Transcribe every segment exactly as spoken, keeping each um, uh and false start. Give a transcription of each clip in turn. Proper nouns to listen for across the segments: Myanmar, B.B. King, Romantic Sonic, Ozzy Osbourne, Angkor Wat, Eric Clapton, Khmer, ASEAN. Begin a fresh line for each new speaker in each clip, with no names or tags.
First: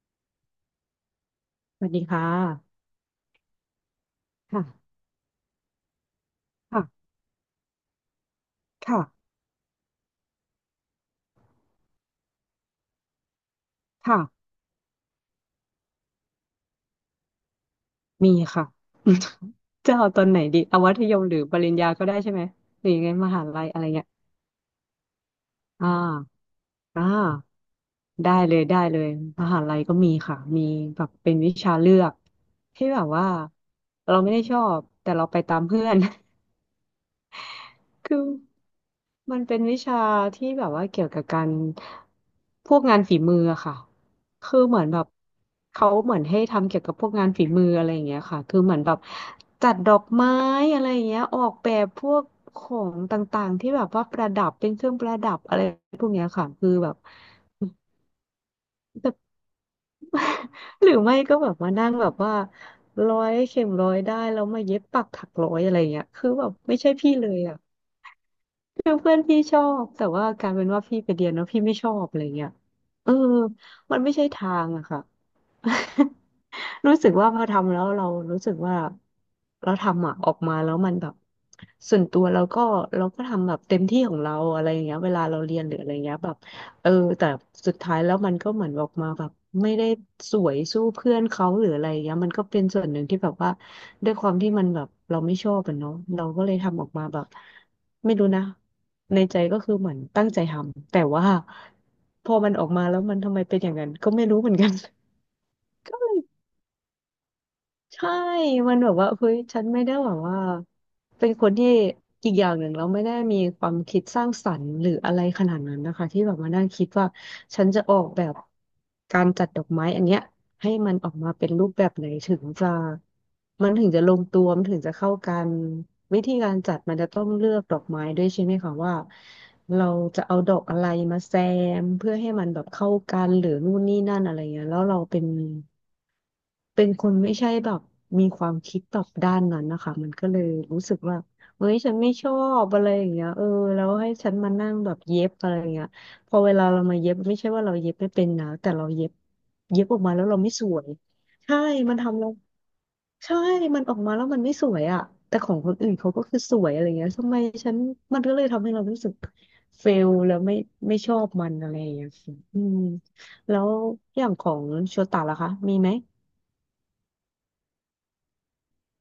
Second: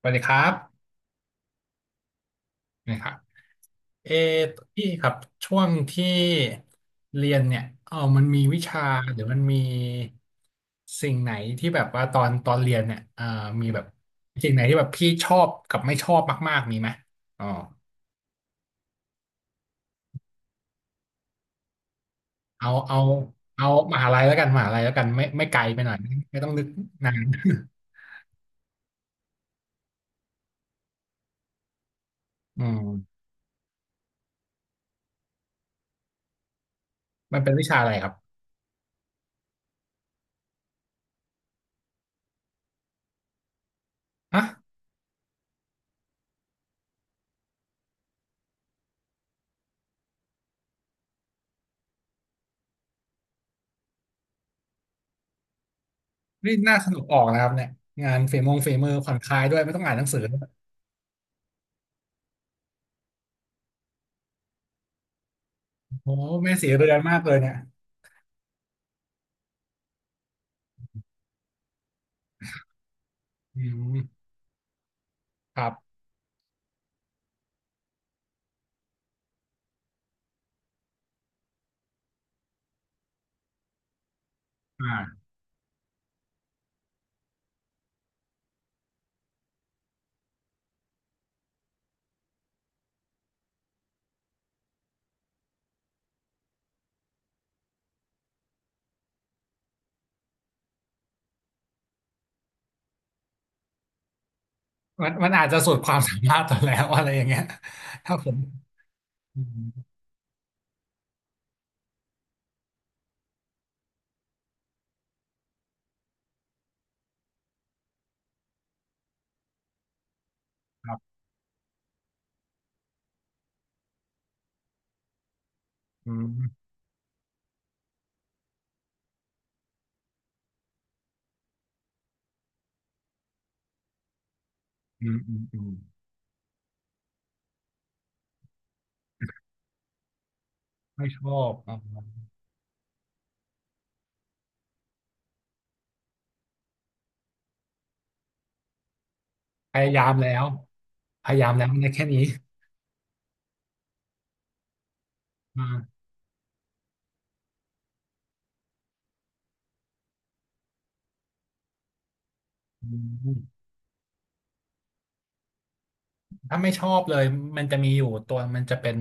สวัสดีครับ
สวัสดีค่ะ
นะครับเออพี่
ค่ะ
ครับช่วงที่
ค่ะ
เรียนเนี่ยเออมันมีวิชาหรือ
ค่ะ
มันมีสิ่งไหนที่แบบว่าตอนตอนเรียนเนี่ยเออมีแบบ
ค่ะ
สิ่งไหนที่แบบพี่ชอบกับไม่ชอบมากๆมีไหมอ๋อ
มีค่ะ จะเอาตอนไหนดีเอามัธยมหรือปริญญาก็ได้ใช่ไหม
เอา
หรือ
เอา
ยังไงมหาลั
เอา
ยอะไร
ม
เงี้ย
หาลัยแล้วกันมหาลัยแล้วกันไม่ไม่ไกลไป
อ่า
หน่อยไม่ไม่ต้องนึก
อ่า
นาน
ได้เลยได้เลยมหาลัยก็มีค่ะ มีแบบเป็นวิชาเลือก
อื
ที่แบบ
ม
ว่าเราไม่ได้ชอบแต่เราไปตามเพื่อน
มันเป็นวิชาอะไรครับ
คือมันเป็นวิชาที่แบบว่าเกี่ยวกับการพวกงานฝีมืออะค่ะ
ฮะ
คือเหมือนแบบเขาเหมือนให้ทำเกี่ยวกับพวกงานฝีมืออะไรอย่างเงี้ยค่ะคือเหมือนแบบจัดดอกไม้อะไรอย่างเงี้ยออกแบบพวกของต่างๆที่แบบว่าประดับเป็นเครื่องประดับอะไรพวกเนี้ยค่ะ
นี่
คือ
น่าส
แบบ
นุกออกนะครับเนี่ยงานฝีมงฝีมือผ่อนคลายด้วยไม่ต้องอ่านหนังสือด้วย
หรือไม่ก็แบบมานั่งแบบว่าร้อยเข็มร้อยได้แล้วมาเย็บปักถักร้อยอะไรอย่างเงี้ย
โอ้โห
คือแบบ
แม่สี
ไม่
เรื
ใช่
อน
พี่
มาก
เล
เลย
ย
เนี่ย
อะ คือเพื่อนพี่ชอบแต่ว่าการเป็นว่าพี่ไปเรียนแล้วพี่ไม่ชอบอะไรเงี้ยเออ
อื
มันไม่ใช่
ม
ทางอะค่ะ
ครับ
รู้สึกว่าพอทำแล้วเรารู้สึกว่าเราทำอ่ะออกมาแล้วมันแบบส่วนตัวเราก็เราก็ทำแบบเต็มที่ของเราอะไรอย่างเงี้ยเวลา
อ่า
เราเรียนหรืออะไรเงี้ยแบบเออแต่สุดท้ายแล้วมันก็เหมือนออกมาแบบไม่ได้สวยสู้เพื่อนเขาหรืออะไรเงี้ยมันก็เป็นส่วนหนึ่งที่แบบว่าด้วยความที่มันแบบเราไม่ชอบอะเนาะเราก็เลยทำออกมาแบบไม่รู้นะในใจก็คือเหมือนตั้งใจทำแต่ว่าพอมันออกมาแล้วมันทำไมเป็นอย่างนั้นก็ไม่รู้เหมือนกัน
มันมันอาจจะสุดความสามารถตอนแล้วอะไรอย่างเงี้ย
ใช่
ถ้าผม
มันแบบว่าเฮ้ย
อืม
ฉันไม่ได้แบบว่าเป็นคนที่อีกอย่างหนึ่งเราไม่ได้มีความคิดสร้างสรรค์หรืออะไรขนาดนั้นนะคะที่แบบมานั่งคิดว่าฉันจะออกแบบการจัดดอกไม้อันเนี้ยให้
ค
มั
รั
นออก
บ
มาเป็นรูปแบบไหนถึงจะมันถึงจะลงตัวมันถึงจะเข้ากัน
อื
วิธี
ม
การจัดมันจะต้องเลือกดอกไม้ด้วยใช่ไหมคะว่าเราจะเอาดอกอะไรมาแซมเพื่อให้มันแบบเข้ากันหรือนู่นนี่นั่นอะไรเงี้ยแล้วเรา
อืม
เป็น
อืมอืม
เป็นคนไม่ใช่แบบมีความคิดแบบด้านนั้นนะคะมันก็เลยรู้สึก
ไม่
ว่า
ชอบ
เฮ้ย
อ่า
ฉันไม่ชอบอะไรอย่างเงี้ยเออแล้วให้ฉันมานั่งแบบเย็บอะไรอย่างเงี้ยพอเวลาเรามาเย็บไม่ใช่ว่าเราเย็บไม่เป็นนะแต่เราเย็บ
พ
เย็บ
ยา
ออ
ยา
ก
ม
มาแล้ว
แล้
เรา
ว
ไม่สวย
พยายาม
ใช่
แล้วมันได้
มัน
แค่
ทำ
นี้
เราใช่มันออกมาแล้วมันไม่สวยอ่ะแต่ของคนอื่น
อา
เขาก็คือสวยอะไรเงี้ยทำไมฉันมันก็เลยทำให้เรารู้สึกเฟลแล้วไม่ไม่ชอบมันอะไรอย่างเงี้ยค่ะอืม
อืม
แล้วอย่างของโชตะล่ะคะมีไหม
ถ้าไม่ชอบเลยมันจะมีอยู่ตัวมันจะเป็น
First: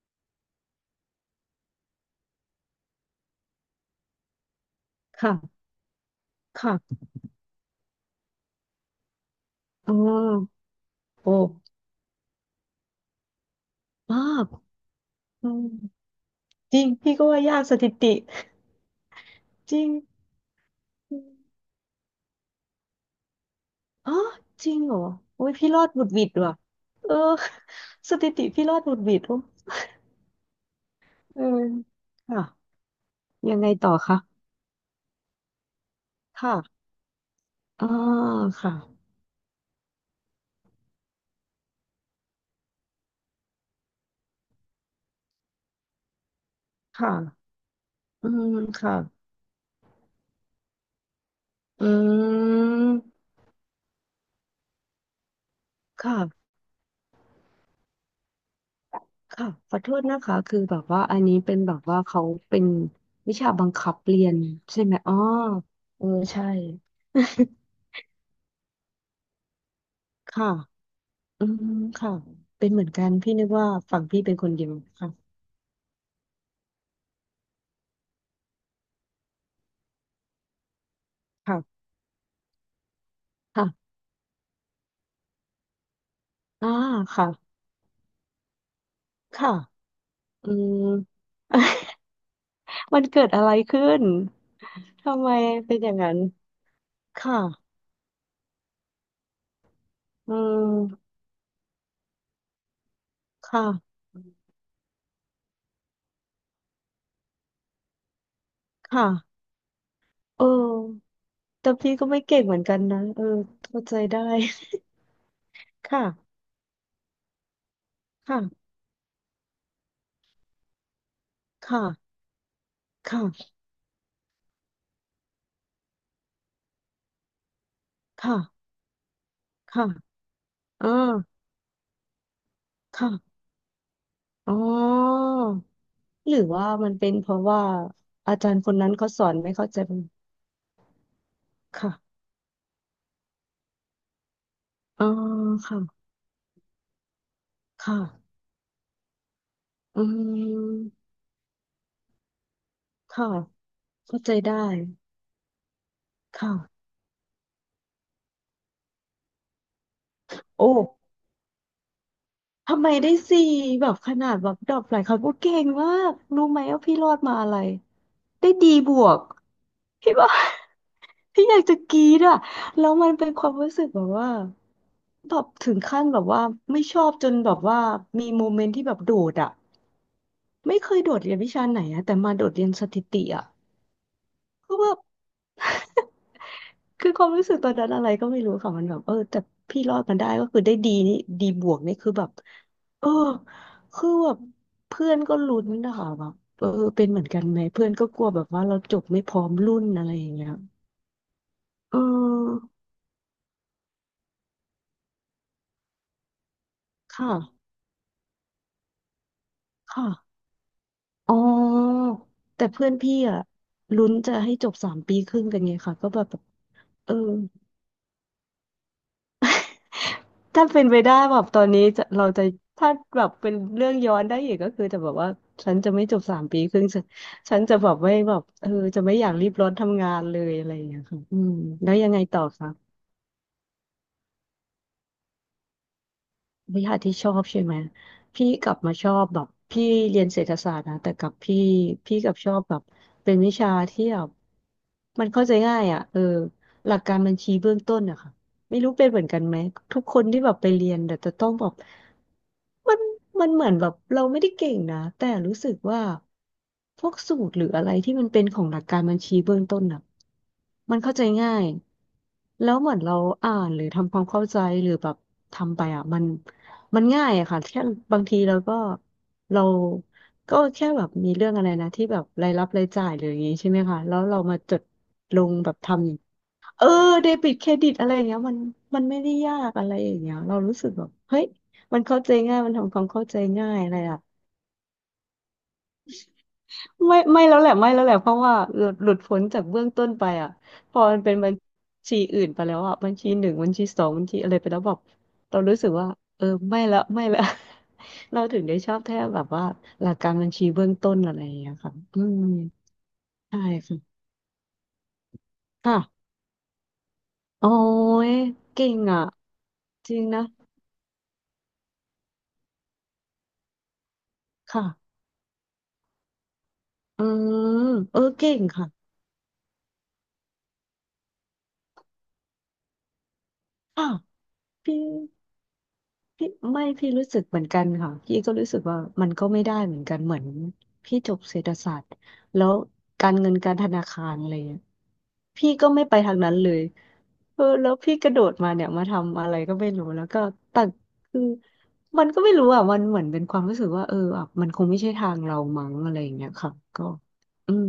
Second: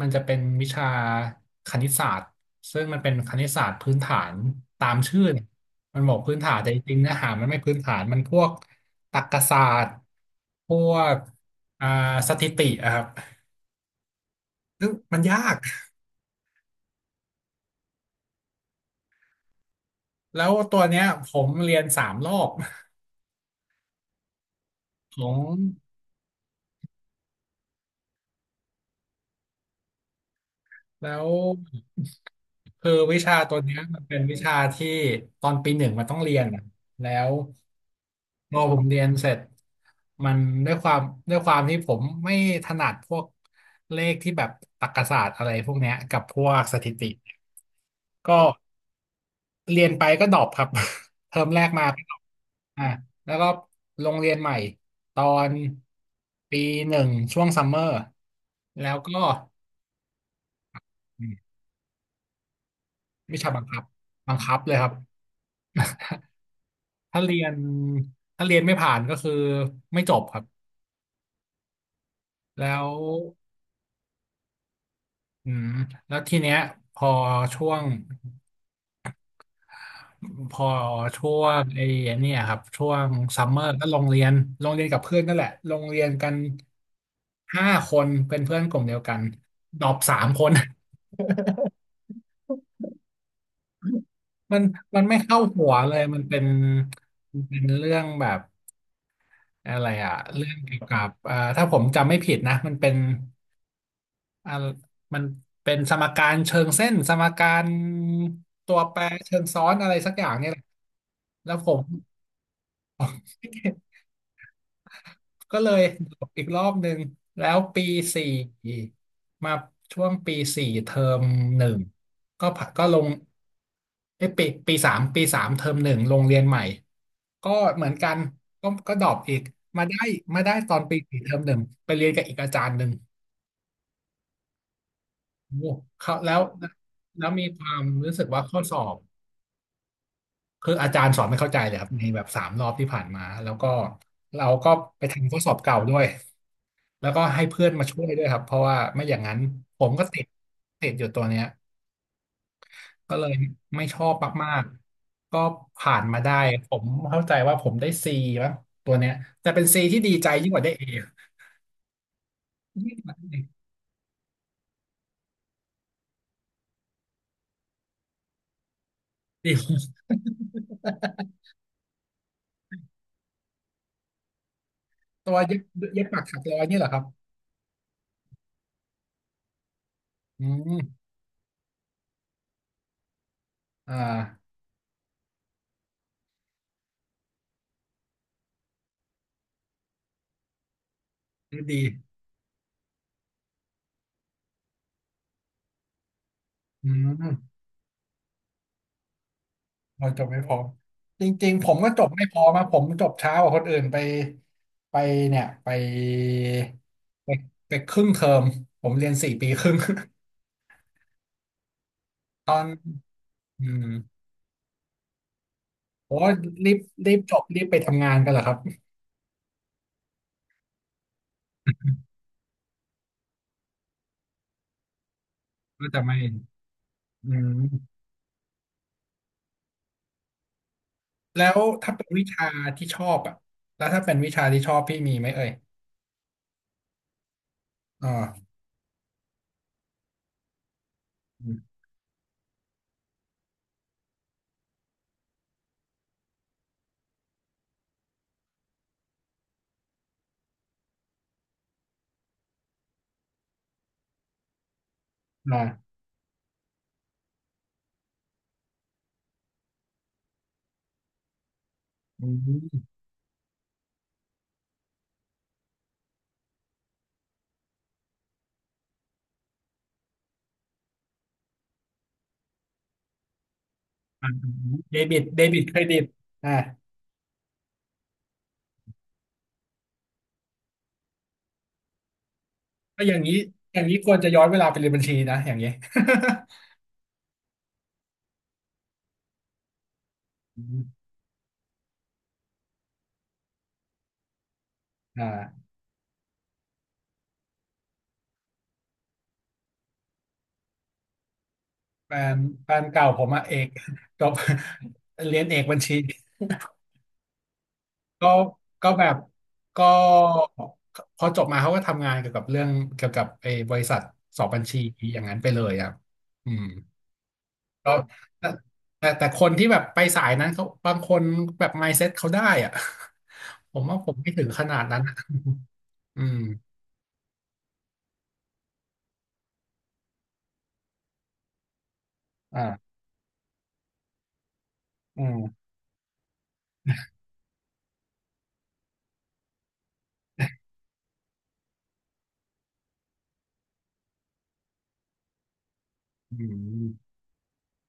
มันจะเป็นวิชาคณิตศาสตร์ซึ่งมันเป็นคณิตศาสตร์พื้นฐานตามชื่อเนี่ย
ค่ะ
มันบอกพื้นฐานแต่จริง
ค่ะ
ๆเนื้อหามันไม่พื้นฐานมันพวกตรรกศาสต
อ๋อ
ร์พวก
โอ้
อ่าสถิติอะครับ
มาก
ซึ่งมันยา
อื
ก
มจริงพี่ก็ว่ายากสถิติจริง
แล้วตัวเนี้ย
อ
ผม
ม
เรียนสามรอบ
อ๋อจริงเหรอ
ขอ
โอ้ย
ง
พี่รอดหวุดหวิดว่ะเออสถิติพี่รอดหวุดหวิดโอ้
แล้ว
เออค่ะ
คือวิชาตั
ยั
ว
งไง
เนี้ย
ต่อ
มันเป็
คะ
นวิชาที่ตอนปีหนึ่งมันต้องเรียนอะ
ค่ะ
แล้ว
อ่า
พอ
ค่ะ
ผมเรียนเสร็จมันด้วยความด้วยความที่ผมไม่ถนัดพวกเลขที่แบบตรรกศาสตร์อะไรพวกเนี้ยกับพวกสถิติ
ค่ะอื
ก็
มค่ะ
เรียนไปก็ดรอปครับ เทอมแรกมา
อื
ก็ดรอปอ่ะ
ม
แล้วก็ลงเรียนใหม่ตอน
ค่ะ
ปีหนึ่งช่วงซัมเมอร์แล้วก็
ค่ะขอโทษนะคะคือแบบว่าอัน
อืม
นี้เป็นแบบว่าเขาเป็นวิ
วิ
ชา
ชาบัง
บัง
คับ
คับเรีย
บั
น
งคับเลย
ใช่
ครับ
ไหมอ๋อเออใช่
ถ้าเรียนถ้าเรียนไม่ผ่านก็คือไม่จบ ครับ
ค่ะ อืมค่ะเป็
แล้
นเหมือ
ว
นกันพี่นึกว่าฝั่งพี่เป็นคนเดียวค่ะ
อืมแล้วทีเนี้ยพอช่วงพอช่วง
ค่ะ
ไอ้เนี่ยครับช่วงซัมเมอร์ก็
ค่ะ
ลงเรียนลงเรียนกับเพื่อนนั่นแหละลงเรียนกัน
อ่าค่ะ
ห้าคนเป็นเพื่อนกลุ่มเดียวกัน
ค่ะ
ดรอปสามค
อื
น
ม มันเกิดอะไรขึ้น
มันมันไม่
ทำไม
เข้าหัว
เป็นอ
เล
ย่าง
ย
นั้
มั
น
นเป็น
ค
มันเป็น
่ะ
เรื่องแบบอะไรอะ
อื
เรื่องเกี่ยวกับ
ม
เอ่อถ้าผมจำไม่ผิดนะมันเป็น
ค่ะ
อ่ามันเป็นสมการเชิงเส้นสมการตัวแปร
ค่ะ
เชิงซ้อนอะไรสักอย่าง
เออ
เนี่ยแหละแล้วผ
แต่
ม
พี่ก็ไม่เก่งเหมือนกันนะเออเข้าใจได้
ก็เลย ดรอป
ค่ะ
อีกรอบหนึ่งแล้วปีสี่
ค่ะ
มาช่วงปีสี่เทอมหนึ่ง
ค่ะ
ก็ผ่าก็ลง
ค่ะ
เอ้ยปีปีสามปีสามเทอมหนึ่งลงเรียนใหม่ก็เหมือนกัน
ค่ะ
ก็ก็ดรอปอีกมา
ค่ะ
ได้มาได้ตอน
อ่า
ปีสี่เทอมหนึ่งไปเรียนกับอีกอาจารย์หนึ่ง
ค่ะอ๋อ
โอ้เขา
ห
แล้ว
รือว่ามันเป็น
แล้
เพ
ว
ราะ
มีค
ว่า
วามรู้สึก
อา
ว่า
จาร
ข้อ
ย์ค
ส
น
อ
นั้น
บ
เขาสอนไม่เข้าใจมัน
คืออาจารย์สอนไม่เข้าใจเลยครับใน
ค่ะ
แบบสามรอบที่ผ่านมาแล้วก็เราก็ไป
อ๋อ
ทำข้อสอบเก่าด้ว
ค่ะ
ยแล้วก็ให้เพื่อนมาช่วยด้วย
ค่ะ
ครับเพราะว่าไม่อย่างนั้นผม
อื
ก็ติดติดอยู่
ม
ตัวเนี้ยก็เล
ค่ะ
ยไม่ชอบ
เข้าใจ
มา
ได้
กๆก็ผ่านมาได้ผ
ค่ะ
มเข้าใจว่าผมได้ C มั้งตัวเนี้ยแต่เป็น C ที่ดีใจยิ่งก
โอ้
ว่าได้ เอ
ทำไม
ยิ่งก
ได้
ว่าได้
สี่แบบขนาดแบบดรอปหลายครั้งโอ้เก่งมาก รู้ไหมว่าพี่รอดมาอะไร ได้ดีบวก
A
พี่บอก พี่อยากจะกรี๊ดอ่ะแล้วมันเป็นความรู้สึกแบบว่า
ตั
แบ
ว
บ
เย็บ
ถึง
เย็
ขั้น
บ
แบ
ปัก
บ
ถัก
ว่า
ร้อยนี่
ไม่
เหรอค
ช
รับ
อบจนแบบว่ามีโมเมนต์ที่แบบโดดอ่ะ
อื
ไม่เคย
ม
โดดเรียนวิชาไหนอะแต่มาโดดเรียนสถิติอ่ะ
อ่า
ก็แบบ คือความรู้สึกตอนนั้นอะไรก็ไม่รู้ค่ะมันแบบเออแต่พี่รอดมันได้ก็คือได้ดีนี่ดีบวก
ดี
นี่คือแบบเออคือแบบเพื่อนก็ลุ้นนะคะแบบเออ
อื
เป็นเหมือนกัน
ม
ไหมเพื่อนก็กลัวแบบว่าเราจบไม่พร้อมรุ่นอะ
เรา
ไร
จ
อ
บ
ย่าง
ไม่
เงี้
พ
ย
ร้อมจริงๆผมก็
เ
จบไม่พร้อมา
ออ
ผมจบช้ากว่าคนอื่นไปไปเนี่ยไปไป
ค่ะ
ไปครึ่งเทอมผมเรียนสี่ปีครึ่ง
ค่ะอ๋อ
ตอ
แต่
น
เพื่อนพี่อะ
อืม
ลุ้นจะให้จบสามปีครึ่งกันไงค่ะก็
โอ้
แบบ
รีบ
เอ
รี
อ
บจบรีบไปทำงานกันเหรอครับ
ถ้าเป็นไปได้แบบตอนนี้ จะเราจะถ้าแบบเป็นเรื่องย้อนได้อีกก็คือจะแบบว่าฉัน
ก็
จะ
จะ
ไม่
ไม่
จบสามปีครึ่งฉัน
อื
ฉั
ม
นจะแบบไม่แบบเออจะไม่อยากรีบร้อนทำงานเลยอะไรอย่างเงี้ยค่ะอื
แล้
ม
ว
แล้
ถ้า
ว
เป็
ยั
น
งไง
วิ
ต่อ
ชา
คะ
ที่ชอบอ่ะแล้วถ้าเป็นวิชาที่ชอบพี่มีไหมเอ่ย
วิชาที่ชอบใช่ไหมพี่
อ่า
กลับมาชอบแบบพี่เรียนเศรษฐศาสตร์นะแต่กับ
อ
พี่
ม
พี่กลับชอบแบบเป็นวิชาที่แบบมันเข้าใจง่ายอ่ะเออหลักการบัญชีเบื้องต้นอะค่ะไม่รู้เป็นเหมือนกันไหมทุกคนที่แบบไปเรียนแต่จะต้องแบบมันมันเหมือนแบบเราไม่ได้เก่งนะแต่รู้สึก
อ่า
ว่าพวกสูตรหรืออะไรที่มันเป็นของหลักการบัญชีเบื้องต้นอะมันเข้าใจง่าย
อื
แล้วเห
ม
มือนเราอ่านหรือทำความเข้าใจหรือแบบทำไปอ่ะมัน มันง่ายอะค่ะแค่บางทีเราก็เราก็แค่แบบมีเรื่องอะไรนะที่แบบรายรับรายจ่ายหรืออย่างงี้ใช่ไหมคะแล้วเรามาจด
เดบิต
ล
เด
ง
บิต
แบ
เค
บ
ร
ท
ดิตอ่า
ำเออเดบิตเครดิตอะไรอย่างเงี้ยมันมันไม่ได้ยากอะไรอย่างเงี้ยเรารู้สึกแบบเฮ้ยมันเข้าใจง่ายมันทำควา
ถ้า
ม
อย่าง
เข้า
นี้
ใจง่า
อ
ย
ย่าง
อะ
นี้
ไร
ควรจะย้อนเวลาไปเรียนบัญชีนะอย่างนี้
ไม่ไม่แล้วแหละไม่แล้วแหละเพราะว่าหลุดหลุดพ้นจากเบื้องต้นไปอ่ะพอ
อ
มันเป็นบัญชีอื่นไปแล้วอ่ะบัญชีหนึ่งบัญชีสองบัญชีอะไรไปแล้วแบบเรา
่า
รู้สึกว่าเออไม่ละไม่ละ เราถึงได้ชอบแท้แบบว่าหลักการบัญชีเบื้องต้นอะไรอย่างเงี้ยค่ะ
แฟ
อื
น
ม
แฟนเก่าผมอะเอ
ใช่
ก
ค่ะ
จบ เรียนเอกบัญชี
ค่ะโอ้
ก็
ยเก่
ก็
ง
แบบ
อ่ะ
ก็
จริงนะ
พอจบมาเขาก็ทำงานเกี่ยวกับเรื่องเกี่ยวกับไอ้บริษัทสอบบัญชี
ค่ะ
อย่างนั้นไปเลยอะอืม
อืม
ก็
เออเก่งค่ะ
แต่แต่แต่คนที่แบบไปสายนั้นเขาบางคนแบบ มายด์เซ็ต เขาได้อะ ผมว่า
ค่ะ
ผมไม่ถึงขนาด
พี่
นั้นอะ อืม
พี่ไม่พี่รู้สึกเหมือนกันค่ะพี่ก็รู้สึกว่ามันก็ไม่ได้เหมือนกันเหมือนพี่จบเศรษฐศาสตร์แล้ว
อ่า
การเงินการธนาคารอะไรเงี้ย
อืม
พี่ก็ไม่ไปทางนั้นเลยเออแล้วพี่กระโดดมาเนี่ยมาทำอะไรก็ไม่รู้แล้วก็แต่คือมันก็ไม่รู้อ่ะมันเหมือนเป็นความรู้สึกว่าเอออ่ะมันคงไม่ใช่ทางเรามั้งอะไรอย่า
อื
งเงี้ยค่ะก็
ม
อืม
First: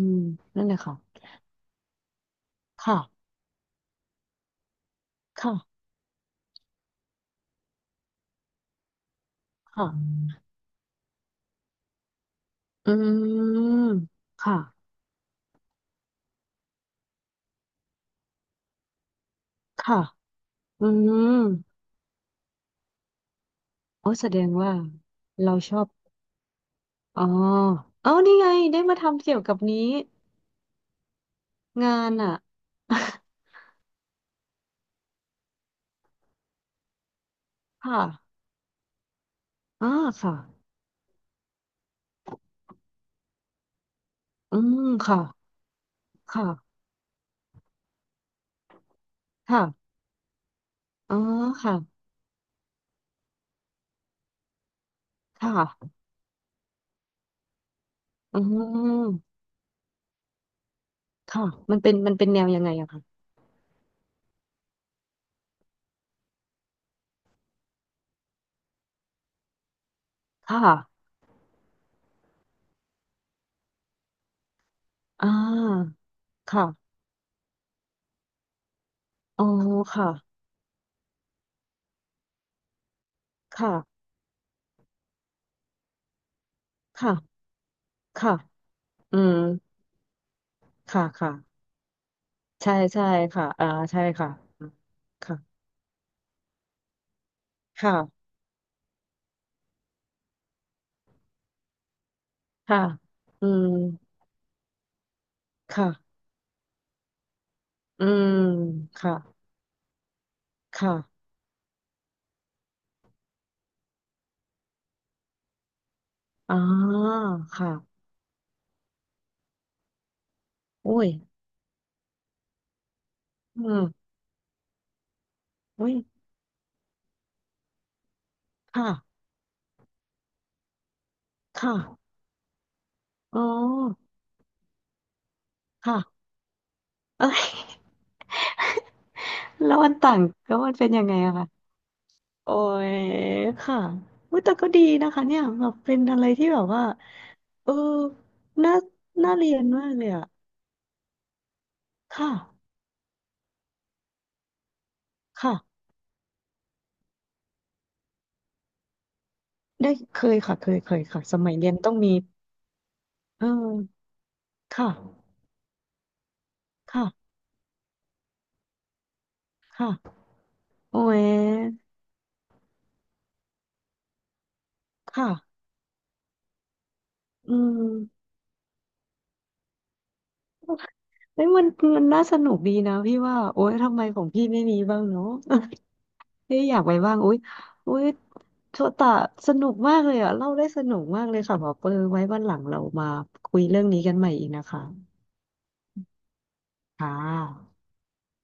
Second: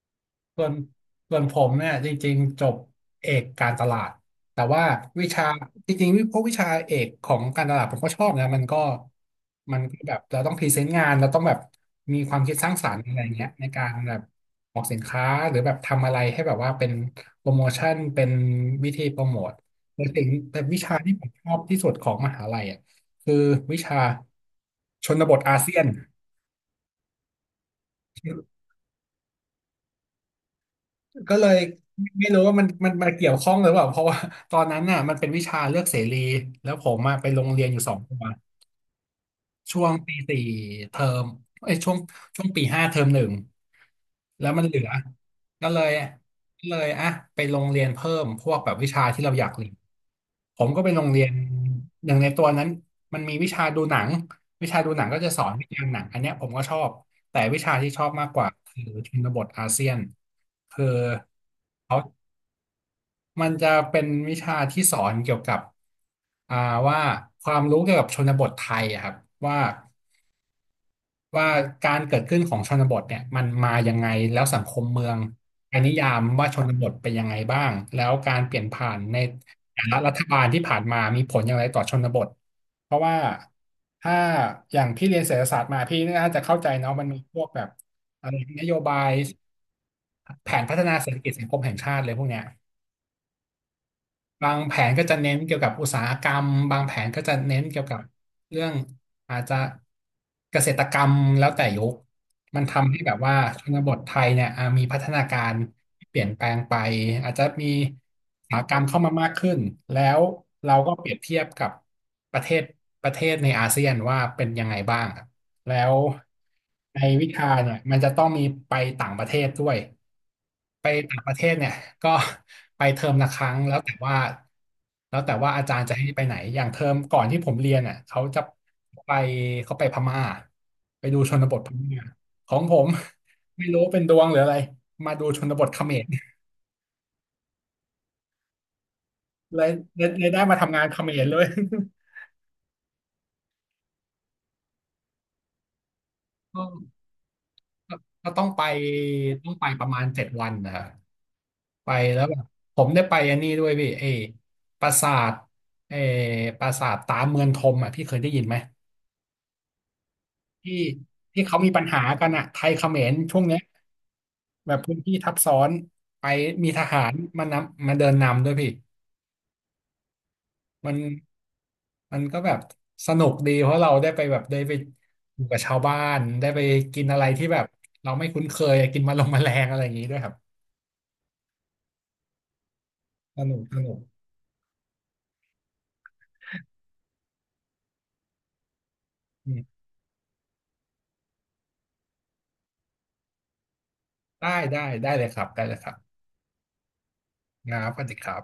ส่
นั่น
ว
แห
น
ละค่ะ
ส่วนผมเนี่ยจริงๆจบ
ค่ะ
เอกการตลาดแต่ว่าวิชา
ค่ะ
จริงๆวิพวกวิชาเอกของการตลาดผมก็ชอบนะมันก็มัน
ค่ะ
ก็แบบเราต้องพรีเซนต์งานเราต้องแบบมีความคิดสร้างสร
อื
รค์อะไรเงี้ยในการ
ม
แบบ
ค่ะ
ออกสินค้าหรือแบบทำอะไรให้แบบว่าเป็นโปรโมชั่นเป็นวิธีโปรโมท
ค่ะ
แต่สิ่งแต่วิ
อื
ชาที่ผม
ม
ชอบที่สุดของมหาลัยอ่ะคือวิชา
อ๋อแสดงว่า
ชนบท
เรา
อา
ช
เซีย
อ
น
บอ๋อเอานี่ไงได้มาทำเกี่ยวกับนี้
ก็เลย
งาน
ไม่
อ่ะ
รู้ว่ามันมันมาเกี่ยวข้อ งหรือเปล่าเพราะว่าตอนนั้นน่ะมันเป็นวิชาเลือกเสรีแล้วผมมาไปโรงเรียนอยู่สอง
ค่ะ
ตัวช่ว
อ่า
งปี
ค่ะ
สี่เทอมเอ้ยช่วงช่วงปีห้าเทอมหนึ่งแล้ว
อื
มันเห
ม
ลือ
ค่ะ
ก็เลยก็
ค่ะ
เลยอ่ะไปโรงเรียนเพิ่มพวกแบบวิชาที่เราอยาก
ค่ะ
เรียนผมก็ไปโรง
อ๋อ
เรียน
ค่ะ
หนึ่งในตัวนั้นมันมีวิชาดูหนังวิชาดูหนังก็จะส
ค
อนวิจารณ์
่ะ
หนังอันเนี้ยผมก็ชอบแต่วิชาที่ชอบมากก
อื
ว่าคือชน
ม
บทอาเซียนคือ
ค่ะมันเป็น
เขา
มันเป็นแนวยังไงอะคะ
มันจะเป็นวิชาที่สอนเกี่ยวกับอ่าว่าความรู้เกี่ยวกับชนบทไทยอะครับว่า
ค่ะ
ว่าการเกิดขึ้นของชนบทเนี่ยมันมายังไงแล้วสังคมเมือง
อ่
ใครนิ
า
ยามว่าชนบท
ค่ะ
เป็นยังไงบ้างแล้วการเปลี่ยนผ่านใน
อ๋อ
แต่ละรัฐ
ค่ะ
บาลที่ผ่านมามีผลอย่างไรต่อชนบทเพราะว่า
ค่ะ
ถ้าอย่างพี่เรียนเศรษฐศาสตร์มาพี่น่าจะเข้าใจเนาะมันมีพว
ค่ะ
กแบบอะ
ค่ะ
ไรนโยบาย
อืม
แผนพัฒนา
ค่ะ
เศรษฐกิจ
ค่ะ
สังคมแห่งชาติเลยพวกเนี้ย
ใช่ใช่ค่ะอ่าใช่ค่ะ
บางแผนก็จะเน้
ค่ะ
นเกี่ยวกับอุตสาหกรรมบางแผนก็จะเน้นเกี่ยวกับ
ค่ะ
เรื่องอาจจะเกษตรกรรมแล้วแต่ยุค มัน
ค่ะ
ทำให้แบบว่า
อื
ช
ม
นบทไทยเนี่ยอ่ะมีพัฒนาการที่
ค่ะ
เปลี่ยนแปลงไปอาจจะมี
อืม
อุตสาหกรรมเข้ามา
ค่ะ
มากขึ้นแล้วเราก็เปรียบ
ค่ะ
เทียบกับประเทศประเทศในอาเซียนว่าเป็นยังไงบ้างครับแล้ว
อ๋อ
ในวิชาเนี่ยมัน
ค่ะ
จะต้องมีไปต่างประเทศด้วยไป
อุ้ย
ต่างประเทศเนี่ยก็ ไปเทอมละครั้ง
อื
แล้วแต่
ม
ว่าแล้วแต่ว่าอาจารย์
อุ้
จะ
ย
ให้ไปไหนอย่างเทอมก่อนที่ผมเรียนอ่ะเขาจะ
ค่ะ
ไปเขาไปพม่าไปดูชนบทพ
ค่ะ
ม่า ของผม
อ๋อ
ไม่รู้เป็นดวงหรืออะไรมาดูชนบทเขมร
ค่ะเอ้ย
เลย
แล้วมัน
เลย
ต่าง
เลยได้
แล้
มา
วมัน
ทำงาน
เป็น
เข
ยัง
ม
ไง
ร
อะ
เลย
คะ โอ้ยค่ะอุยแต่ก็ดีนะคะเนี่ยแบบเป็นอะไรที่แบ
ก็
บว่าเออ
ก็ก็ต้องไป
น่าน่าเรี
ต้อง
ยน
ไปป
มา
ระ
ก
มา
เล
ณ
ยอะ
เจ็ดวันนะครับไปแล้ว
ค่ะ
แบบผมได้ไปอันนี้ด้วยพี่เอปราสาท
ค่ะ
เอปราสาทตาเมืองธมอ่ะพี่เคยได้ยินไหม
ได้เคยค่ะเคย
ที่
เคยค่ะส
ที่
มัย
เขา
เรี
มี
ยน
ปัญ
ต้อง
หา
มี
กันอ่ะไทยเขมรช่วง
เอ
เนี้ย
อ
แบบพื้นที่
ค่ะ
ทับซ้อนไปมีทหา
ค่ะ
รมานำมาเดินนำด้วยพี่
ค่ะ
มัน
โอ้ย
มันก็แบบสนุกดีเพราะเราได้ไปแบบได้ไป
ค่ะ
อยู่กับชาวบ้านได้ไปกินอะไรที่
อื
แบบเรา
ม
ไม่คุ้นเคยกินมาลงแมลงอะไรอย่างนี้ด้วยครับ
เอ้ยมันมันน่าสนุกดีนะพี่ว่า
สนุก
โอ๊
ส
ย
นุ
ทำ
ก
ไมของพี่ไม่มีบ้างเนาะ เอ่อยากไปบ้างโอ๊ยโอ๊ยโชตะส
อื
นุก
ม
มากเลยอ่ะเล่าได้สนุกมากเลยค่ะหมอเปอไว้วันหลังเรามาคุยเรื่องนี้กันใหม่อี
ได้
กนะ
ได้
คะ
ได้เลยครับได้เลยครับ
ค่ะ
งาสวัสดีครับ